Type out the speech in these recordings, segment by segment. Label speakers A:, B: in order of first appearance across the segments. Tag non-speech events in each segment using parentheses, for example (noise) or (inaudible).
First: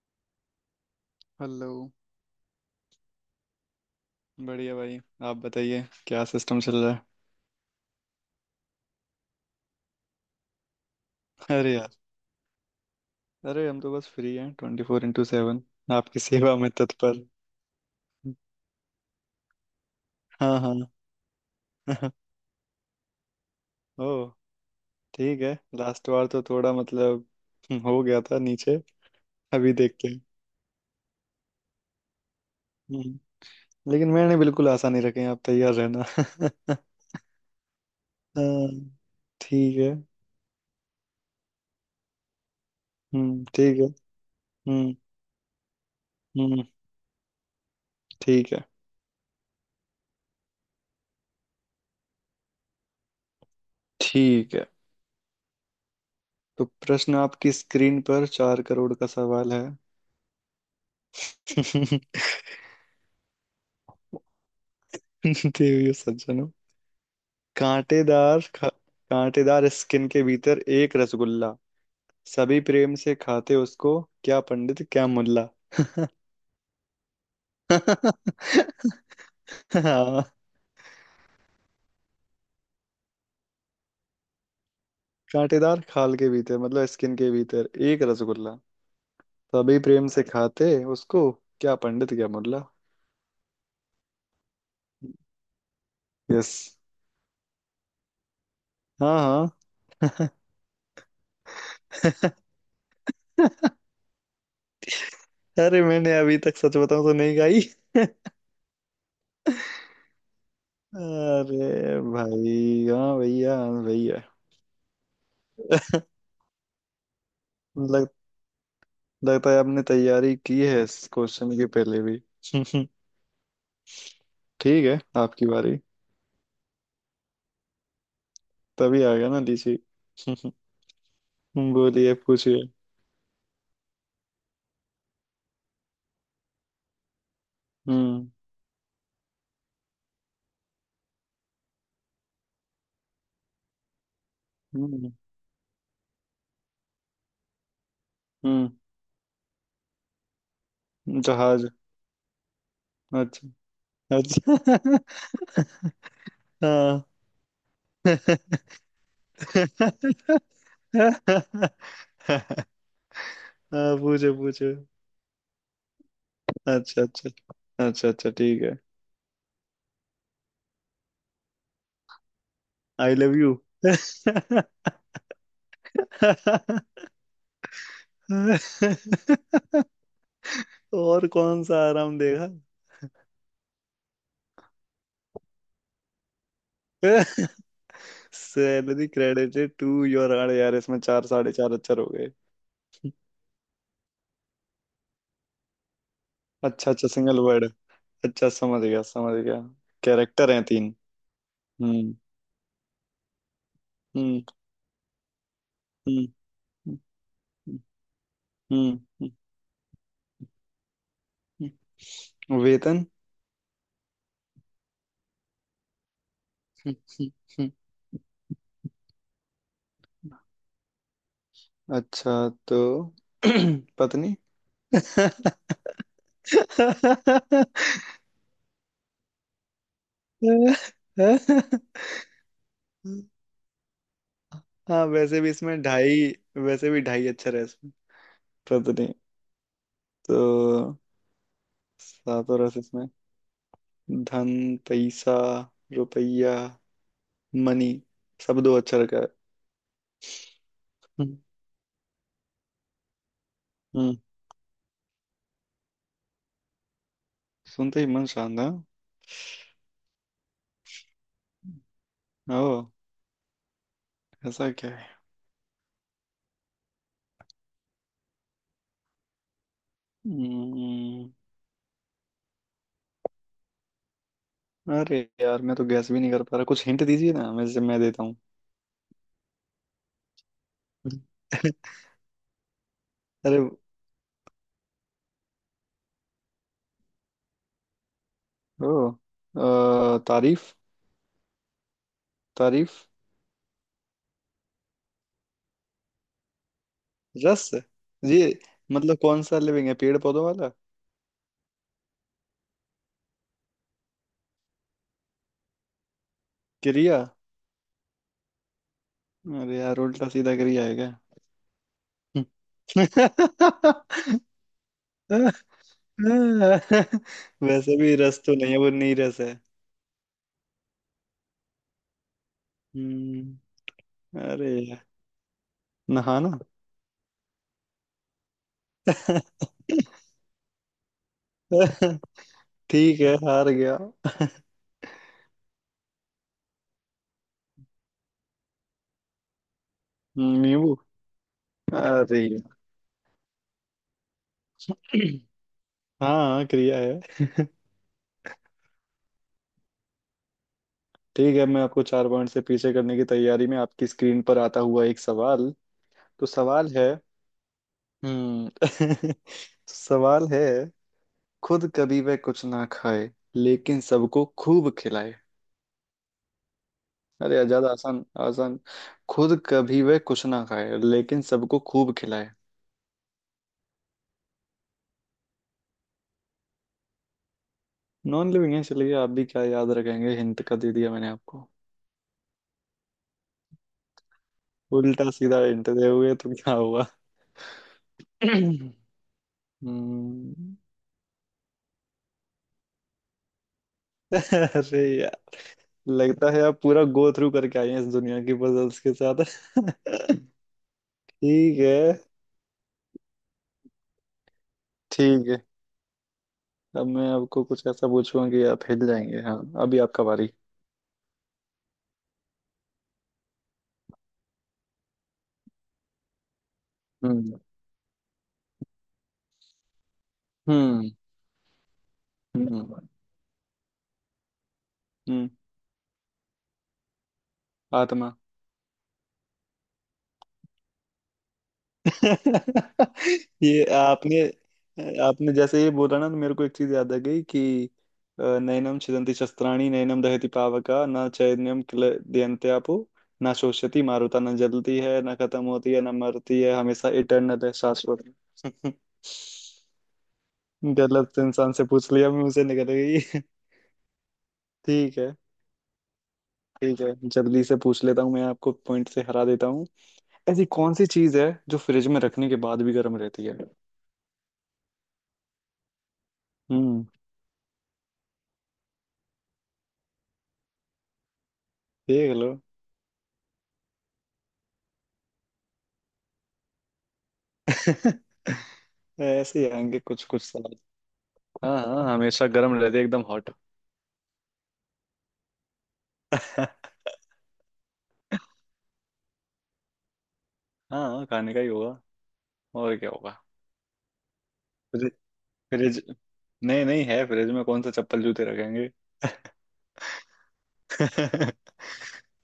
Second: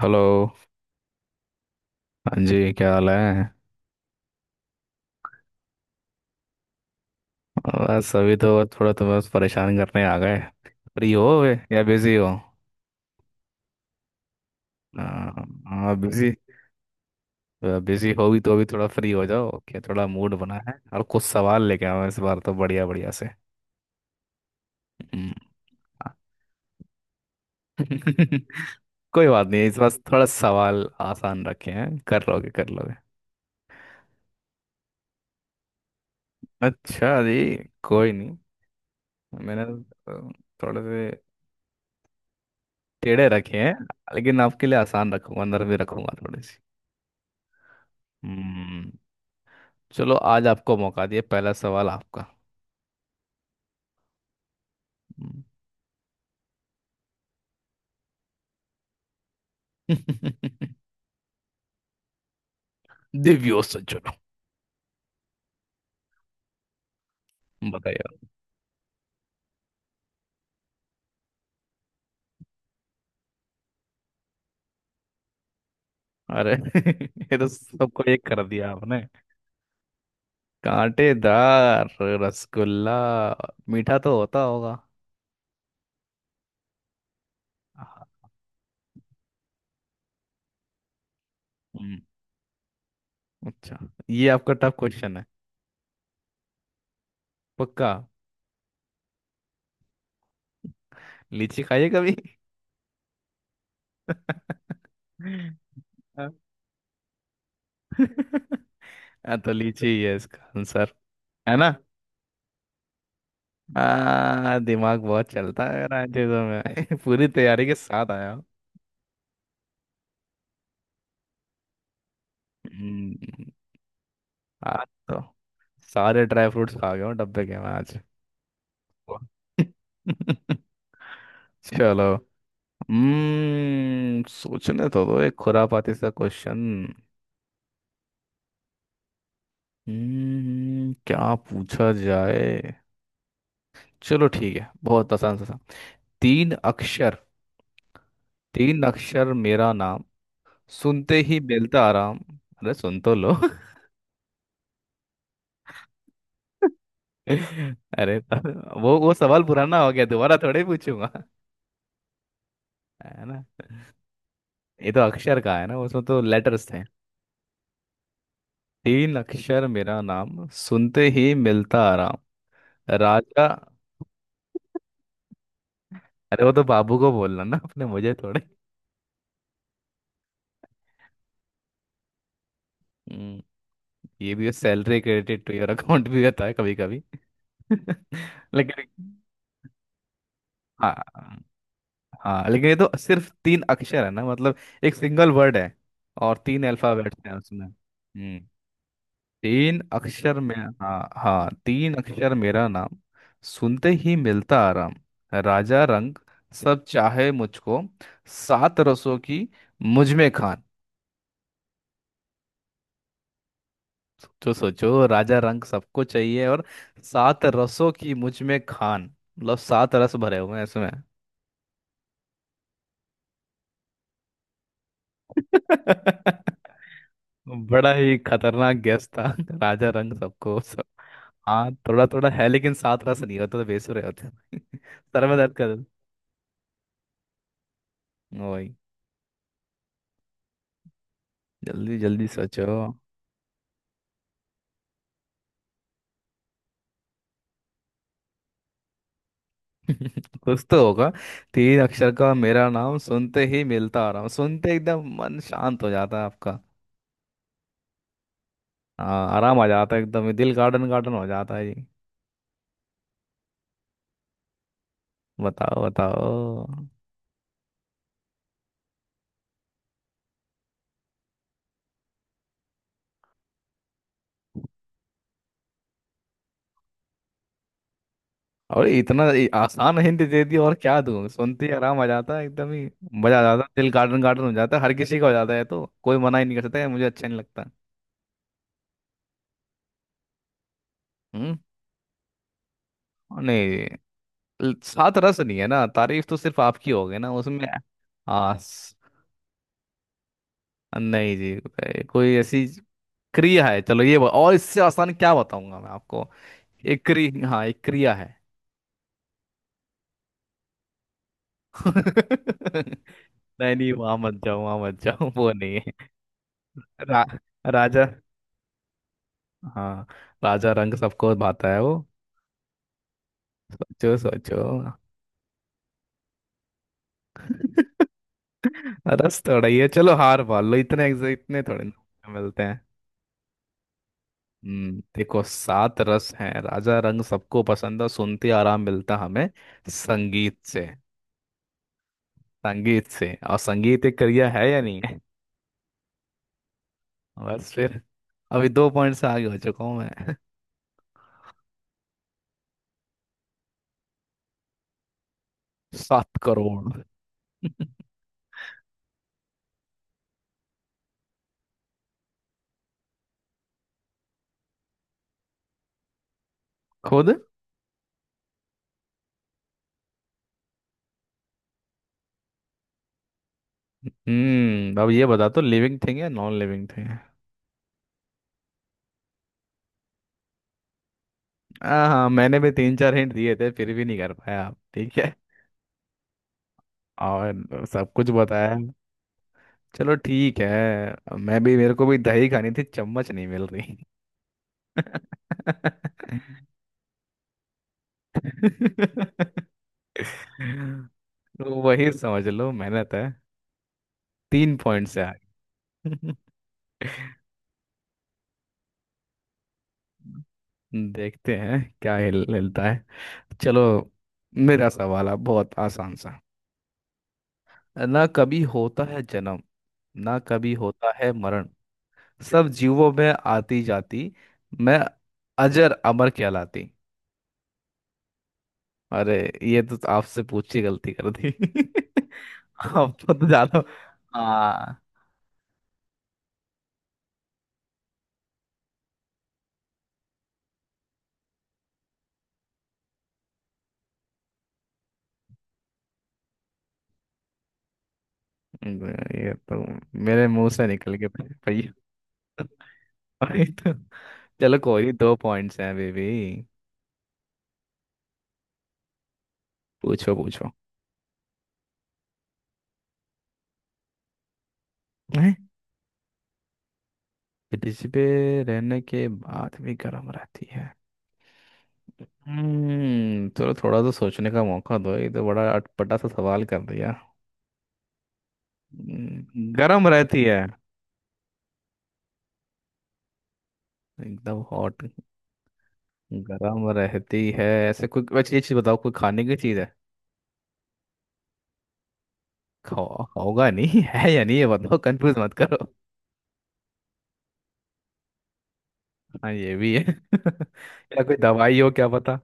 A: Hello.
B: Hello.
A: हाँ जी, क्या हाल है?
B: बढ़िया भाई। आप बताइए क्या सिस्टम चल रहा
A: बस अभी तो, बस थोड़ा, तो बस परेशान करने आ गए। फ्री हो वे
B: है। अरे
A: या
B: यार,
A: बिजी हो?
B: अरे हम तो बस फ्री हैं ट्वेंटी फोर इंटू सेवन।
A: हाँ
B: आपकी
A: बिजी।
B: सेवा में तत्पर।
A: बिजी हो भी तो अभी थोड़ा फ्री हो जाओ, क्या थोड़ा मूड
B: हाँ
A: बना है
B: हाँ।
A: और कुछ सवाल लेके आओ इस बार
B: (laughs)
A: तो बढ़िया बढ़िया से।
B: ओ,
A: हम्म।
B: ठीक है। लास्ट
A: हाँ।
B: बार तो थोड़ा हो गया था नीचे।
A: (laughs) कोई बात नहीं,
B: अभी
A: इस बार
B: देखते हैं।
A: थोड़ा सवाल आसान रखे हैं, कर लोगे कर लोगे।
B: हम्म, लेकिन मैंने बिल्कुल आशा नहीं रखे हैं, आप तैयार रहना। (laughs)
A: अच्छा जी। कोई नहीं।
B: हाँ,
A: मैंने
B: ठीक है।
A: थोड़े से टेढ़े रखे हैं।
B: ठीक है।
A: लेकिन आपके लिए
B: हम्म
A: आसान रखूंगा, अंदर भी रखूंगा थोड़ी
B: हम्म ठीक है।
A: सी। चलो, आज आपको मौका दिया, पहला सवाल आपका।
B: ठीक है।
A: हम्म।
B: तो प्रश्न आपकी स्क्रीन पर चार करोड़ का सवाल
A: (laughs)
B: है। (laughs)
A: दिव्यो सज्जनों,
B: (laughs) देवियों सज्जनों,
A: बताइए।
B: कांटेदार खा, कांटेदार स्किन के भीतर एक रसगुल्ला, सभी प्रेम से खाते उसको, क्या पंडित क्या मुल्ला। (laughs)
A: अरे, (laughs) ये तो सबको एक कर दिया आपने।
B: हाँ,
A: कांटेदार रसगुल्ला, मीठा तो होता होगा।
B: कांटेदार खाल के भीतर मतलब स्किन के भीतर एक
A: हाँ।
B: रसगुल्ला, सभी प्रेम से खाते उसको, क्या
A: हम्म।
B: पंडित क्या मुल्ला।
A: अच्छा। ये आपका टफ क्वेश्चन है।
B: यस।
A: पक्का?
B: हाँ हाँ।
A: लीची खाइए कभी।
B: (laughs)
A: (laughs)
B: अरे मैंने अभी तक सच बताऊं तो नहीं गाई। (laughs)
A: हाँ, तो लीची ही है इसका आंसर। है ना?
B: अरे भाई हाँ भैया हाँ भैया।
A: दिमाग बहुत चलता है
B: (laughs)
A: यार इन चीजों में। (laughs) पूरी तैयारी के साथ
B: लगता
A: आया।
B: लगता है आपने तैयारी की है इस क्वेश्चन के पहले भी। (laughs)
A: हम्म।
B: ठीक
A: आज
B: है,
A: तो
B: आपकी बारी।
A: सारे ड्राई फ्रूट्स खा गया हूँ डब्बे के मैं आज।
B: तभी आ
A: वाह।
B: गया ना लीची। (laughs)
A: (laughs) चलो।
B: बोलिए पूछिए।
A: सोचने तो दो एक खुरापाती सा क्वेश्चन।
B: हम्म।
A: क्या पूछा जाए। चलो ठीक है, बहुत
B: हम्म।
A: आसान सा सा। तीन अक्षर।
B: हम्म।
A: तीन अक्षर मेरा नाम, सुनते ही
B: जहाज।
A: मिलता आराम। अरे सुन तो लो।
B: अच्छा अच्छा। (laughs) हाँ।
A: (laughs) अरे, वो सवाल पुराना हो गया, दोबारा
B: (laughs)
A: थोड़े
B: हाँ
A: पूछूंगा। है?
B: पूछो पूछो।
A: ये तो अक्षर का है ना, उसमें तो लेटर्स थे।
B: अच्छा अच्छा। अच्छा अच्छा, ठीक है।
A: तीन अक्षर मेरा नाम, सुनते ही मिलता आराम।
B: आई लव
A: राजा।
B: यू।
A: अरे वो तो बाबू को बोलना ना अपने, मुझे थोड़े।
B: (laughs) और कौन सा आराम देगा।
A: हम्म, ये भी salary credit to your account भी होता है कभी कभी।
B: (laughs)
A: (laughs)
B: सैलरी
A: लेकिन।
B: क्रेडिटेड टू योर, अरे यार इसमें
A: हाँ।
B: चार साढ़े चार अक्षर हो गए।
A: हाँ, लेकिन ये तो सिर्फ तीन अक्षर है ना, मतलब एक सिंगल वर्ड है और तीन
B: अच्छा अच्छा,
A: अल्फाबेट्स हैं
B: सिंगल वर्ड।
A: उसमें।
B: अच्छा समझ गया समझ गया।
A: तीन अक्षर
B: कैरेक्टर
A: में।
B: हैं तीन।
A: हाँ हाँ, तीन
B: हम्म।
A: अक्षर मेरा नाम, सुनते ही
B: हम्म।
A: मिलता आराम। राजा रंग
B: हम्म।
A: सब चाहे मुझको, सात
B: हम्म।
A: रसों की मुझ में खान।
B: वेतन।
A: तो सोचो, राजा रंग सबको चाहिए और
B: हम्म, हम्म,
A: सात
B: हम्म।
A: रसों की मुझ में खान, मतलब सात रस भरे हुए हैं इसमें।
B: अच्छा तो (clears throat) पत्नी।
A: (laughs) बड़ा ही खतरनाक गेस था। (laughs) राजा रंग सबको सब। हाँ, थोड़ा थोड़ा है, लेकिन सात रस नहीं होता तो बेसुरे होते। (laughs)
B: हाँ
A: सर में दर्द कर।
B: वैसे भी ढाई अक्षर है इसमें।
A: वही।
B: पत्नी तो
A: जल्दी जल्दी
B: सातों
A: सोचो।
B: रस इसमें। धन, पैसा, रुपया, मनी, सब दो अक्षर का है।
A: (laughs) कुछ तो होगा।
B: हम्म।
A: तीन अक्षर का मेरा नाम, सुनते ही मिलता
B: हम्म,
A: आराम, सुनते एकदम मन शांत हो जाता है आपका।
B: सुनते ही मन शांत है।
A: हाँ, आराम आ जाता है एकदम, ये दिल गार्डन गार्डन हो जाता है जी।
B: ओ, ऐसा क्या है।
A: बताओ बताओ।
B: हम्म, अरे यार मैं तो गैस भी नहीं कर पा रहा, कुछ हिंट दीजिए ना, मैं देता हूँ।
A: और इतना ये आसान हिंट दे दी, और क्या दूं? सुनते ही
B: (laughs)
A: आराम आ जाता है एकदम ही, मजा आ
B: अरे,
A: जाता है, दिल गार्डन गार्डन हो जाता है हर किसी का, हो जाता है तो कोई मना ही नहीं कर सकता है, मुझे अच्छा नहीं लगता।
B: ओ, तारीफ।
A: हम्म।
B: तारीफ।
A: और नहीं। सात रस नहीं है ना, तारीफ तो सिर्फ आपकी होगी ना उसमें।
B: रस। ये
A: हाँ।
B: मतलब कौन सा लिविंग है, पेड़ पौधों वाला।
A: नहीं जी। कोई ऐसी क्रिया है, चलो ये और इससे आसान क्या बताऊंगा मैं आपको। एक
B: क्रिया।
A: क्रि हाँ, एक क्रिया है।
B: अरे यार उल्टा सीधा क्रिया है क्या।
A: (laughs) नहीं नहीं, वहां मत जाओ, वहां मत जाओ, वो नहीं
B: (laughs)
A: है।
B: हाँ, (laughs)
A: रा,
B: वैसे
A: राजा।
B: भी रस तो नहीं है, वो नहीं रस है।
A: हाँ। राजा रंग सबको भाता है वो।
B: हम्म,
A: सोचो सोचो।
B: अरे यार, नहाना।
A: (laughs) रस थोड़ा ही है,
B: (laughs)
A: चलो हार मान लो, इतने इतने थोड़े ना मिलते हैं।
B: ठीक है, हार गया।
A: देखो, सात रस हैं, राजा रंग सबको पसंद है, सुनते आराम मिलता हमें। संगीत से।
B: नींबू। अरे यार।
A: संगीत से, और संगीत एक करियर है या नहीं है?
B: (clears throat) हाँ क्रिया है। (laughs)
A: बस फिर। अभी 2 पॉइंट से आगे हो चुका हूँ मैं।
B: ठीक है, मैं आपको चार पॉइंट से पीछे करने की तैयारी में आपकी स्क्रीन पर आता हुआ एक सवाल।
A: (laughs) सात
B: तो सवाल
A: करोड़
B: है,
A: (laughs)
B: हम्म, (laughs) सवाल है, खुद कभी वह कुछ ना खाए लेकिन सबको खूब खिलाए।
A: खुद।
B: अरे यार, ज्यादा आसान आसान। खुद कभी वह कुछ ना खाए लेकिन सबको खूब खिलाए।
A: अब ये बता तो लिविंग थिंग या नॉन लिविंग थिंग है?
B: नॉन लिविंग है, इसलिए आप भी क्या याद रखेंगे, हिंट का दे दिया मैंने आपको।
A: हाँ हाँ, मैंने भी तीन चार हिंट दिए थे, फिर भी नहीं कर पाया आप, ठीक
B: उल्टा
A: है।
B: सीधा हिंट दे हुए तो क्या हुआ।
A: और सब कुछ
B: (clears throat)
A: बताया।
B: हम्म,
A: चलो ठीक है, मैं भी, मेरे को भी दही खानी थी चम्मच नहीं मिल रही।
B: (laughs) अरे यार,
A: (laughs)
B: लगता है आप पूरा गो थ्रू करके आए हैं इस दुनिया की पजल्स के साथ। (laughs)
A: तो
B: ठीक है।
A: वही समझ लो, मेहनत है। 3 पॉइंट से
B: ठीक है,
A: आगे। (laughs)
B: अब मैं आपको कुछ ऐसा पूछूंगा कि आप हिल जाएंगे, हाँ अभी आपका बारी।
A: देखते हैं क्या हिल हिलता है। चलो, मेरा सवाल है बहुत आसान सा।
B: हम्म।
A: ना कभी होता है जन्म, ना कभी
B: हम्म।
A: होता है मरण, सब
B: हम्म।
A: जीवों में आती जाती मैं,
B: हम्म।
A: अजर अमर कहलाती।
B: आत्मा।
A: अरे, ये तो आपसे पूछ के गलती कर दी। (laughs) आप तो
B: (laughs)
A: ज्यादा।
B: ये आपने,
A: हाँ।
B: आपने जैसे ये बोला ना, तो मेरे को एक चीज याद आ गई कि नैनम छिदन्ति शस्त्राणि नैनम दहति पावका न चैनम क्लेदयन्ते आपो न शोषयति मारुता। न जलती है न खत्म होती है न मरती है, हमेशा इटर्नल है, शाश्वत है। (laughs)
A: ये तो मेरे मुंह से निकल के
B: गलत तो इंसान से
A: भैया।
B: पूछ लिया, मैं उसे निकल गई। (laughs)
A: अरे तो, चलो कोई नहीं,
B: ठीक है।
A: 2 पॉइंट्स हैं बेबी।
B: ठीक है, जल्दी से पूछ लेता हूँ, मैं आपको पॉइंट से हरा देता हूँ।
A: पूछो
B: ऐसी
A: पूछो।
B: कौन सी चीज है जो फ्रिज में रखने के बाद भी गर्म रहती है। हम्म,
A: ब्रिज पे रहने के बाद भी गर्म रहती है?
B: देख लो।
A: चलो, थोड़ा तो सोचने का मौका दो, ये तो बड़ा अटपटा सा सवाल कर दिया।
B: (laughs) ऐसे ही आएंगे
A: गर्म
B: कुछ कुछ
A: रहती है
B: सवाल। हाँ हाँ हमेशा गर्म रहते एकदम हॉट।
A: एकदम हॉट।
B: (laughs)
A: गर्म रहती है ऐसे कोई, वैसे ये चीज बताओ, कोई खाने की चीज है?
B: हाँ खाने का ही होगा, और क्या
A: खाओ
B: होगा।
A: होगा नहीं। (laughs) है या नहीं ये बताओ,
B: फ्रिज
A: कंफ्यूज मत करो।
B: फ्रिज नहीं, नहीं है फ्रिज में, कौन सा चप्पल जूते रखेंगे।
A: हाँ, ये भी है। (laughs) या कोई
B: (laughs)
A: दवाई हो क्या पता।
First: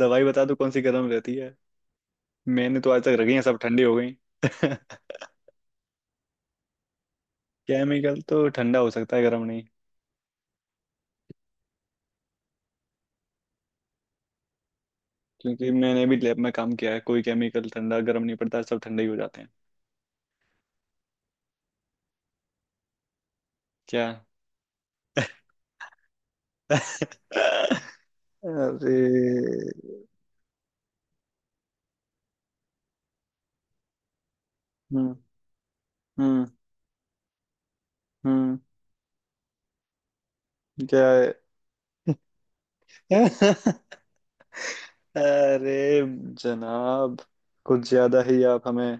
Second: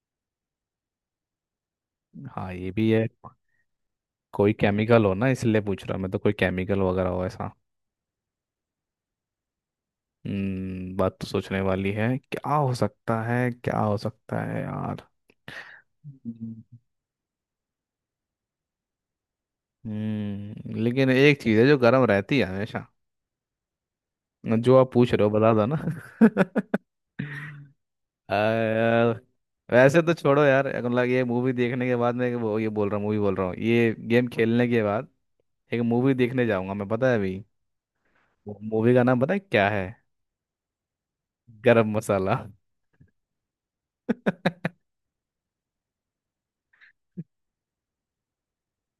B: दवाई बता दो कौन सी गर्म रहती है।
A: हाँ, ये
B: मैंने
A: भी
B: तो आज
A: है।
B: तक रखी है सब ठंडी हो गई।
A: कोई केमिकल हो
B: (laughs)
A: ना, इसलिए पूछ रहा मैं, तो कोई केमिकल वगैरह हो ऐसा।
B: केमिकल तो ठंडा हो सकता है गर्म नहीं।
A: बात तो सोचने वाली है, क्या हो सकता है, क्या हो सकता है यार।
B: क्योंकि मैंने भी लैब में काम
A: हम्म।
B: किया है, कोई केमिकल ठंडा गर्म नहीं पड़ता, सब ठंडे ही हो जाते हैं।
A: लेकिन एक चीज है जो गर्म रहती है हमेशा।
B: क्या।
A: जो आप पूछ रहे हो बता दो ना। (laughs)
B: (laughs) अरे।
A: यार, वैसे तो छोड़ो यार, मतलब ये मूवी देखने के बाद, मैं वो ये बोल रहा हूँ, मूवी बोल रहा हूँ ये गेम खेलने के बाद।
B: हम्म।
A: एक मूवी देखने
B: हम्म।
A: जाऊंगा मैं, पता है अभी?
B: हम्म।
A: मूवी का नाम पता है क्या है?
B: क्या है।
A: गरम मसाला।
B: (laughs)
A: (laughs)
B: अरे जनाब, कुछ ज्यादा ही आप हमें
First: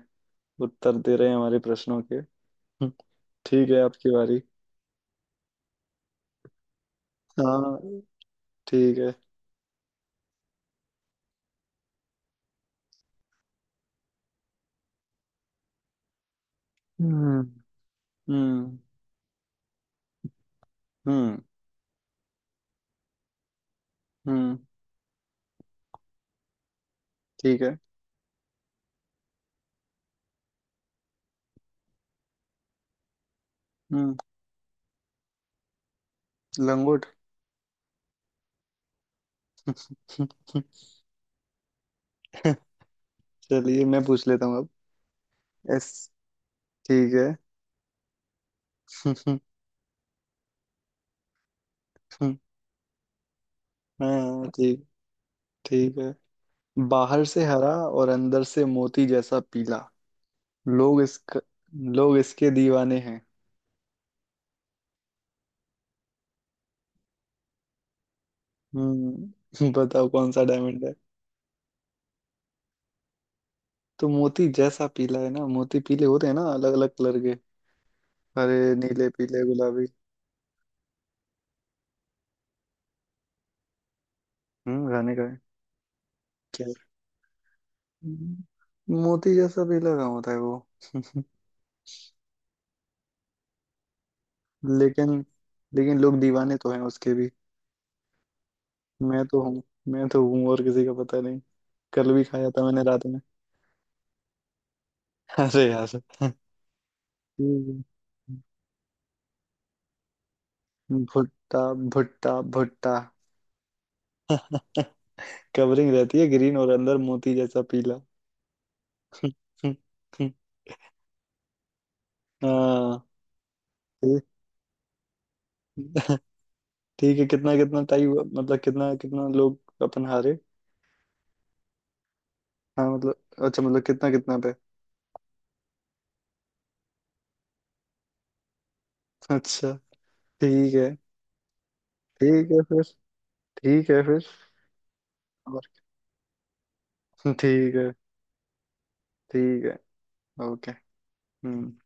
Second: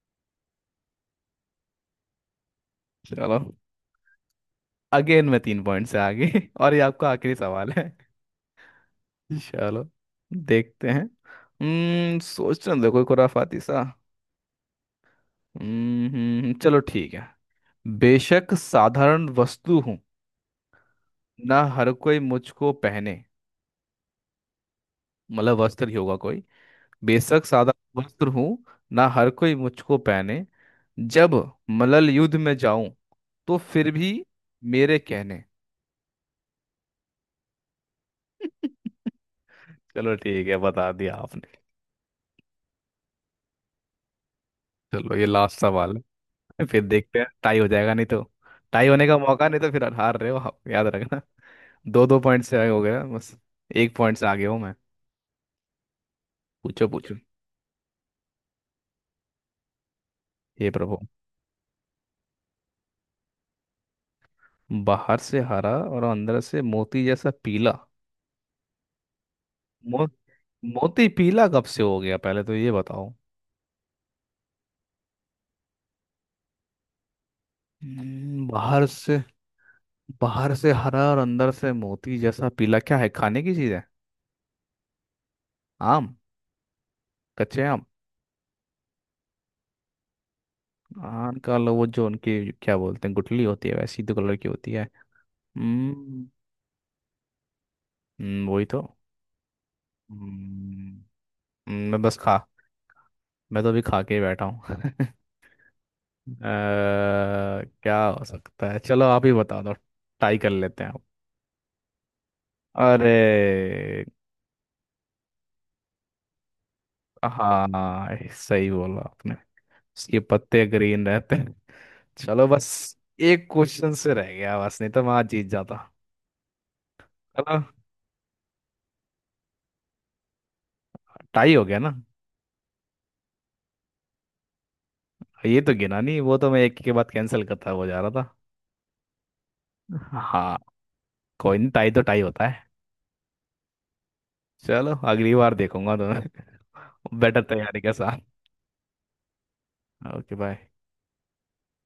B: उत्तर दे रहे हैं हमारे प्रश्नों के। हम्म,
A: चलो,
B: ठीक है आपकी बारी।
A: अगेन मैं 3 पॉइंट से आगे। (laughs) और ये आपका आखिरी सवाल है।
B: हाँ ठीक है।
A: चलो, देखते हैं। सोचने दो कोई खुराफाती सा। चलो ठीक है।
B: हम्म।
A: बेशक
B: हम्म।
A: साधारण वस्तु हूँ,
B: हम्म।
A: ना हर कोई मुझको पहने।
B: हम्म।
A: मतलब वस्त्र ही होगा कोई। बेशक
B: ठीक है।
A: साधारण वस्त्र हूँ, ना हर कोई मुझको पहने, जब मलल युद्ध में जाऊं, तो फिर भी
B: हम्म।
A: मेरे कहने।
B: लंगोट।
A: (laughs) चलो ठीक है, बता
B: (laughs)
A: दिया आपने।
B: चलिए मैं पूछ लेता हूँ अब।
A: चलो ये लास्ट
B: यस।
A: सवाल है। फिर
B: ठीक
A: देखते हैं
B: है।
A: टाई हो जाएगा नहीं तो। टाई होने का मौका
B: (laughs)
A: नहीं तो, फिर हार रहे हो आप, याद रखना। (laughs) दो दो पॉइंट से आगे हो गया बस, 1 पॉइंट से आगे
B: हाँ
A: हूँ मैं।
B: ठीक, ठीक है।
A: पूछो पूछो।
B: बाहर से हरा और अंदर से मोती जैसा पीला,
A: हे प्रभु।
B: लोग इसका लोग इसके दीवाने हैं।
A: बाहर से हरा और अंदर से मोती जैसा पीला।
B: हम्म। (laughs)
A: मो,
B: बताओ कौन सा डायमंड है।
A: मोती पीला कब से हो गया, पहले तो ये बताओ।
B: तो मोती जैसा पीला है ना, मोती पीले होते हैं ना अलग अलग कलर के। हरे,
A: बाहर
B: नीले,
A: से।
B: पीले, गुलाबी।
A: बाहर से हरा और अंदर से मोती जैसा पीला, क्या है? खाने की चीज है?
B: खाने का है।
A: आम।
B: क्या।
A: कच्चे आम।
B: हम्म, मोती जैसा पीला कहाँ होता है वो।
A: आम
B: (laughs)
A: का लो वो, जो उनकी क्या बोलते हैं, गुठली होती है वैसी तो कलर की होती है।
B: लेकिन, लोग
A: हम्म
B: दीवाने तो हैं उसके भी।
A: वही तो।
B: मैं तो हूँ। और किसी का पता
A: हम्म,
B: नहीं।
A: मैं
B: कल
A: बस
B: भी
A: खा,
B: खाया था मैंने रात में।
A: मैं तो अभी खा के ही बैठा हूँ। (laughs)
B: (laughs) अरे यार,
A: अ,
B: ठीक
A: क्या हो सकता है? चलो आप ही बता दो, टाई कर लेते हैं।
B: है। भुट्टा, भुट्टा।
A: अरे।
B: (laughs) कवरिंग रहती है ग्रीन और अंदर मोती जैसा पीला।
A: हाँ, सही बोला आपने।
B: (laughs)
A: इसके पत्ते ग्रीन रहते हैं। चलो बस,
B: हाँ
A: एक क्वेश्चन से
B: ठीक,
A: रह गया बस, नहीं तो मैं आज जीत जाता।
B: ठीक है, कितना
A: चलो,
B: कितना टाई हुआ, मतलब कितना कितना, लोग अपन हारे।
A: टाई हो गया ना?
B: हाँ मतलब, अच्छा, मतलब कितना कितना पे।
A: ये तो गिना नहीं, वो तो मैं एक के बाद कैंसिल करता हुआ जा रहा
B: अच्छा,
A: था, हाँ।
B: ठीक है।
A: कोई नहीं, टाई तो टाई होता
B: ठीक है
A: है।
B: फिर। ठीक है फिर।
A: चलो, अगली बार
B: और,
A: देखूंगा तुम्हें। (laughs) बेटर
B: ठीक
A: तैयारी के
B: है।
A: साथ।
B: ठीक है,
A: ओके बाय।
B: ओके। हम्म।